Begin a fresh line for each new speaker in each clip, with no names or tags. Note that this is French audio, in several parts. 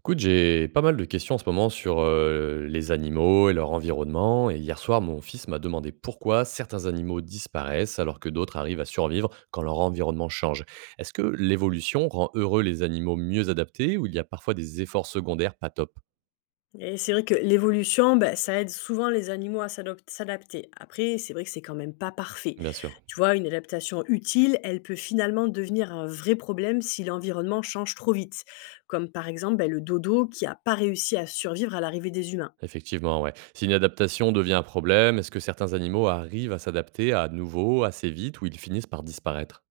Écoute, j'ai pas mal de questions en ce moment sur les animaux et leur environnement. Et hier soir, mon fils m'a demandé pourquoi certains animaux disparaissent alors que d'autres arrivent à survivre quand leur environnement change. Est-ce que l'évolution rend heureux les animaux mieux adaptés ou il y a parfois des efforts secondaires pas top?
Et c'est vrai que l'évolution, ben, ça aide souvent les animaux à s'adapter. Après, c'est vrai que c'est quand même pas parfait.
Bien sûr.
Tu vois, une adaptation utile, elle peut finalement devenir un vrai problème si l'environnement change trop vite. Comme par exemple ben, le dodo qui n'a pas réussi à survivre à l'arrivée des humains.
Effectivement, ouais. Si une adaptation devient un problème, est-ce que certains animaux arrivent à s'adapter à nouveau assez vite ou ils finissent par disparaître?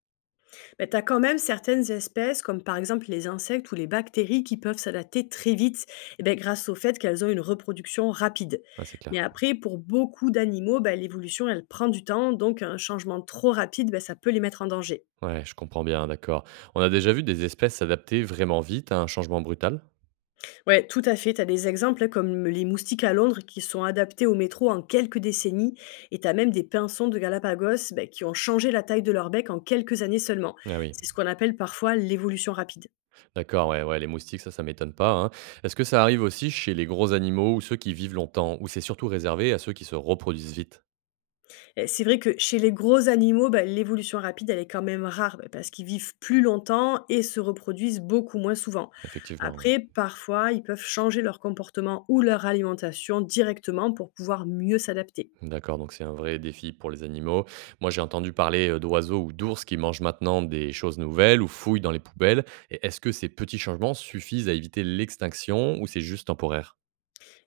Mais tu as quand même certaines espèces, comme par exemple les insectes ou les bactéries, qui peuvent s'adapter très vite eh ben, grâce au fait qu'elles ont une reproduction rapide.
Ah, c'est
Mais
clair.
après, pour beaucoup d'animaux, bah, l'évolution, elle prend du temps, donc un changement trop rapide, bah, ça peut les mettre en danger.
Ouais, je comprends bien, d'accord. On a déjà vu des espèces s'adapter vraiment vite à un changement brutal?
Ouais, tout à fait. Tu as des exemples hein, comme les moustiques à Londres qui sont adaptés au métro en quelques décennies, et tu as même des pinsons de Galapagos bah, qui ont changé la taille de leur bec en quelques années seulement.
Ah oui,
C'est ce qu'on appelle parfois l'évolution rapide.
d'accord, ouais, ouais, les moustiques, ça m'étonne pas, hein. Est-ce que ça arrive aussi chez les gros animaux ou ceux qui vivent longtemps, ou c'est surtout réservé à ceux qui se reproduisent vite?
Et c'est vrai que chez les gros animaux, bah, l'évolution rapide, elle est quand même rare, bah, parce qu'ils vivent plus longtemps et se reproduisent beaucoup moins souvent.
Effectivement, ouais.
Après, parfois, ils peuvent changer leur comportement ou leur alimentation directement pour pouvoir mieux s'adapter.
D'accord, donc c'est un vrai défi pour les animaux. Moi, j'ai entendu parler d'oiseaux ou d'ours qui mangent maintenant des choses nouvelles ou fouillent dans les poubelles. Et est-ce que ces petits changements suffisent à éviter l'extinction ou c'est juste temporaire?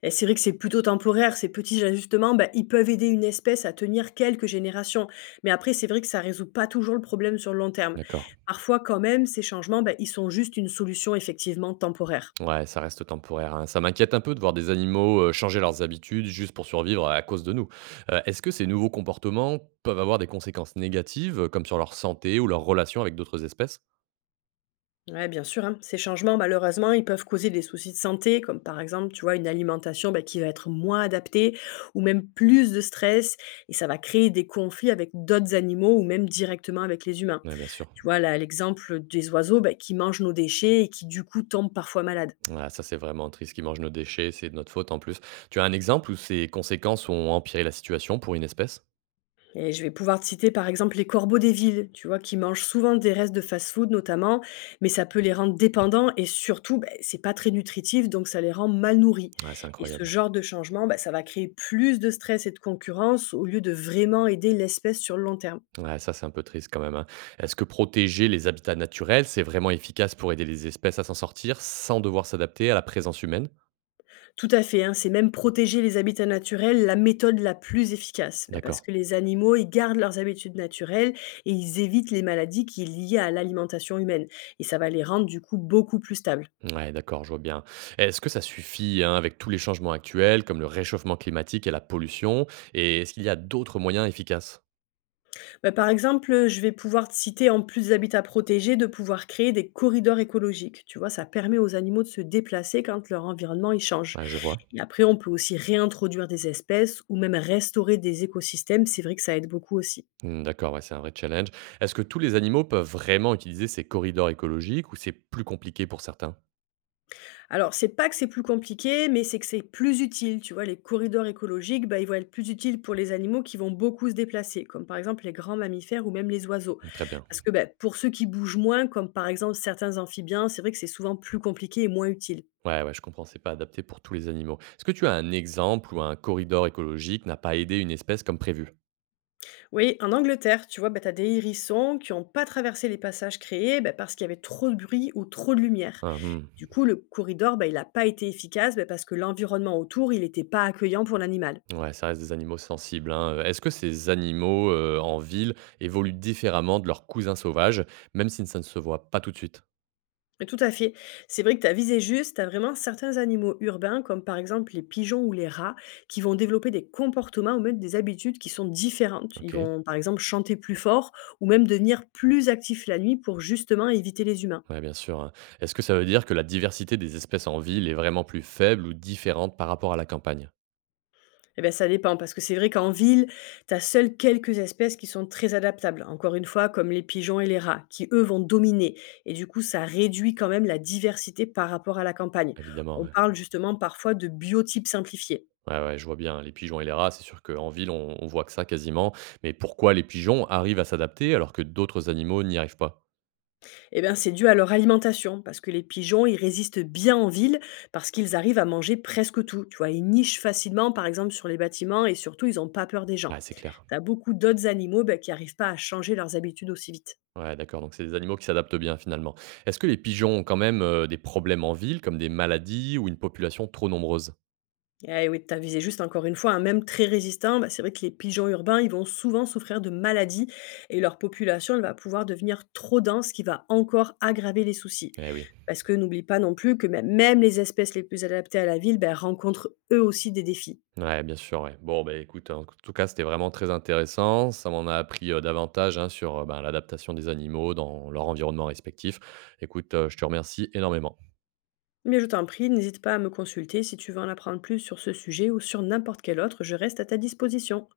Et c'est vrai que c'est plutôt temporaire, ces petits ajustements, bah, ils peuvent aider une espèce à tenir quelques générations. Mais après, c'est vrai que ça résout pas toujours le problème sur le long terme.
D'accord.
Parfois, quand même, ces changements, bah, ils sont juste une solution effectivement temporaire.
Ouais, ça reste temporaire, hein. Ça m'inquiète un peu de voir des animaux changer leurs habitudes juste pour survivre à cause de nous. Est-ce que ces nouveaux comportements peuvent avoir des conséquences négatives, comme sur leur santé ou leur relation avec d'autres espèces?
Ouais, bien sûr, hein. Ces changements, malheureusement, ils peuvent causer des soucis de santé, comme par exemple, tu vois, une alimentation bah, qui va être moins adaptée ou même plus de stress, et ça va créer des conflits avec d'autres animaux ou même directement avec les humains.
Ouais, bien sûr.
Tu vois, là, l'exemple des oiseaux bah, qui mangent nos déchets et qui, du coup, tombent parfois malades.
Ouais, ça, c'est vraiment triste qu'ils mangent nos déchets, c'est de notre faute en plus. Tu as un exemple où ces conséquences ont empiré la situation pour une espèce?
Et je vais pouvoir te citer par exemple les corbeaux des villes, tu vois, qui mangent souvent des restes de fast-food notamment, mais ça peut les rendre dépendants et surtout, beh, c'est pas très nutritif, donc ça les rend mal nourris.
Ouais, c'est
Et ce
incroyable.
genre de changement, bah, ça va créer plus de stress et de concurrence au lieu de vraiment aider l'espèce sur le long terme.
Ouais, ça, c'est un peu triste quand même, hein. Est-ce que protéger les habitats naturels, c'est vraiment efficace pour aider les espèces à s'en sortir sans devoir s'adapter à la présence humaine?
Tout à fait, hein, c'est même protéger les habitats naturels la méthode la plus efficace, bah, parce
D'accord.
que les animaux, ils gardent leurs habitudes naturelles et ils évitent les maladies qui sont liées à l'alimentation humaine. Et ça va les rendre du coup beaucoup plus stables.
Ouais, d'accord, je vois bien. Est-ce que ça suffit hein, avec tous les changements actuels, comme le réchauffement climatique et la pollution? Et est-ce qu'il y a d'autres moyens efficaces?
Bah, par exemple, je vais pouvoir te citer en plus d'habitats protégés, de pouvoir créer des corridors écologiques. Tu vois? Ça permet aux animaux de se déplacer quand leur environnement, il change
Ouais, je vois.
et après on peut aussi réintroduire des espèces ou même restaurer des écosystèmes, c'est vrai que ça aide beaucoup aussi.
Hmm, d'accord, ouais, c'est un vrai challenge. Est-ce que tous les animaux peuvent vraiment utiliser ces corridors écologiques ou c'est plus compliqué pour certains?
Alors c'est pas que c'est plus compliqué, mais c'est que c'est plus utile, tu vois? Les corridors écologiques, bah, ils vont être plus utiles pour les animaux qui vont beaucoup se déplacer, comme par exemple les grands mammifères ou même les oiseaux.
Hmm, très bien.
Parce que, bah, pour ceux qui bougent moins, comme par exemple certains amphibiens, c'est vrai que c'est souvent plus compliqué et moins utile.
Ouais, ouais, je comprends, c'est pas adapté pour tous les animaux. Est-ce que tu as un exemple où un corridor écologique n'a pas aidé une espèce comme prévu?
Oui, en Angleterre, tu vois, bah, tu as des hérissons qui n'ont pas traversé les passages créés bah, parce qu'il y avait trop de bruit ou trop de lumière.
Hum, hum.
Du coup, le corridor, bah, il n'a pas été efficace bah, parce que l'environnement autour, il n'était pas accueillant pour l'animal.
Ouais, ça reste des animaux sensibles, hein. Est-ce que ces animaux, en ville évoluent différemment de leurs cousins sauvages, même si ça ne se voit pas tout de suite?
Et tout à fait. C'est vrai que tu as visé juste, tu as vraiment certains animaux urbains, comme par exemple les pigeons ou les rats, qui vont développer des comportements ou même des habitudes qui sont différentes. Ils
OK,
vont par exemple chanter plus fort ou même devenir plus actifs la nuit pour justement éviter les humains.
ouais, bien sûr, hein. Est-ce que ça veut dire que la diversité des espèces en ville est vraiment plus faible ou différente par rapport à la campagne?
Et bien ça dépend parce que c'est vrai qu'en ville, tu as seules quelques espèces qui sont très adaptables, encore une fois, comme les pigeons et les rats, qui eux vont dominer. Et du coup, ça réduit quand même la diversité par rapport à la campagne.
Évidemment,
On
ouais.
parle justement parfois de biotypes simplifiés.
Ouais, ouais, je vois bien, hein, les pigeons et les rats, c'est sûr qu'en ville, on voit que ça quasiment, mais pourquoi les pigeons arrivent à s'adapter alors que d'autres animaux n'y arrivent pas?
Et bien, c'est dû à leur alimentation, parce que les pigeons, ils résistent bien en ville, parce qu'ils arrivent à manger presque tout. Tu vois, ils nichent facilement, par exemple, sur les bâtiments, et surtout, ils n'ont pas peur des gens.
Ouais, c'est clair.
Tu as beaucoup d'autres animaux bah, qui n'arrivent pas à changer leurs habitudes aussi vite.
Ouais, d'accord, donc c'est des animaux qui s'adaptent bien finalement. Est-ce que les pigeons ont quand même des problèmes en ville, comme des maladies ou une population trop nombreuse?
Eh oui, tu as visé juste encore une fois, un même très résistant, bah, c'est vrai que les pigeons urbains, ils vont souvent souffrir de maladies et leur population, elle va pouvoir devenir trop dense, ce qui va encore aggraver les soucis.
Eh oui,
Parce que n'oublie pas non plus que même les espèces les plus adaptées à la ville bah, rencontrent eux aussi des défis.
ouais, bien sûr, ouais. Bon, bah écoute, en tout cas, c'était vraiment très intéressant. Ça m'en a appris davantage hein, sur ben, l'adaptation des animaux dans leur environnement respectif. Écoute, je te remercie énormément.
Mais je t'en prie, n'hésite pas à me consulter si tu veux en apprendre plus sur ce sujet ou sur n'importe quel autre, je reste à ta disposition.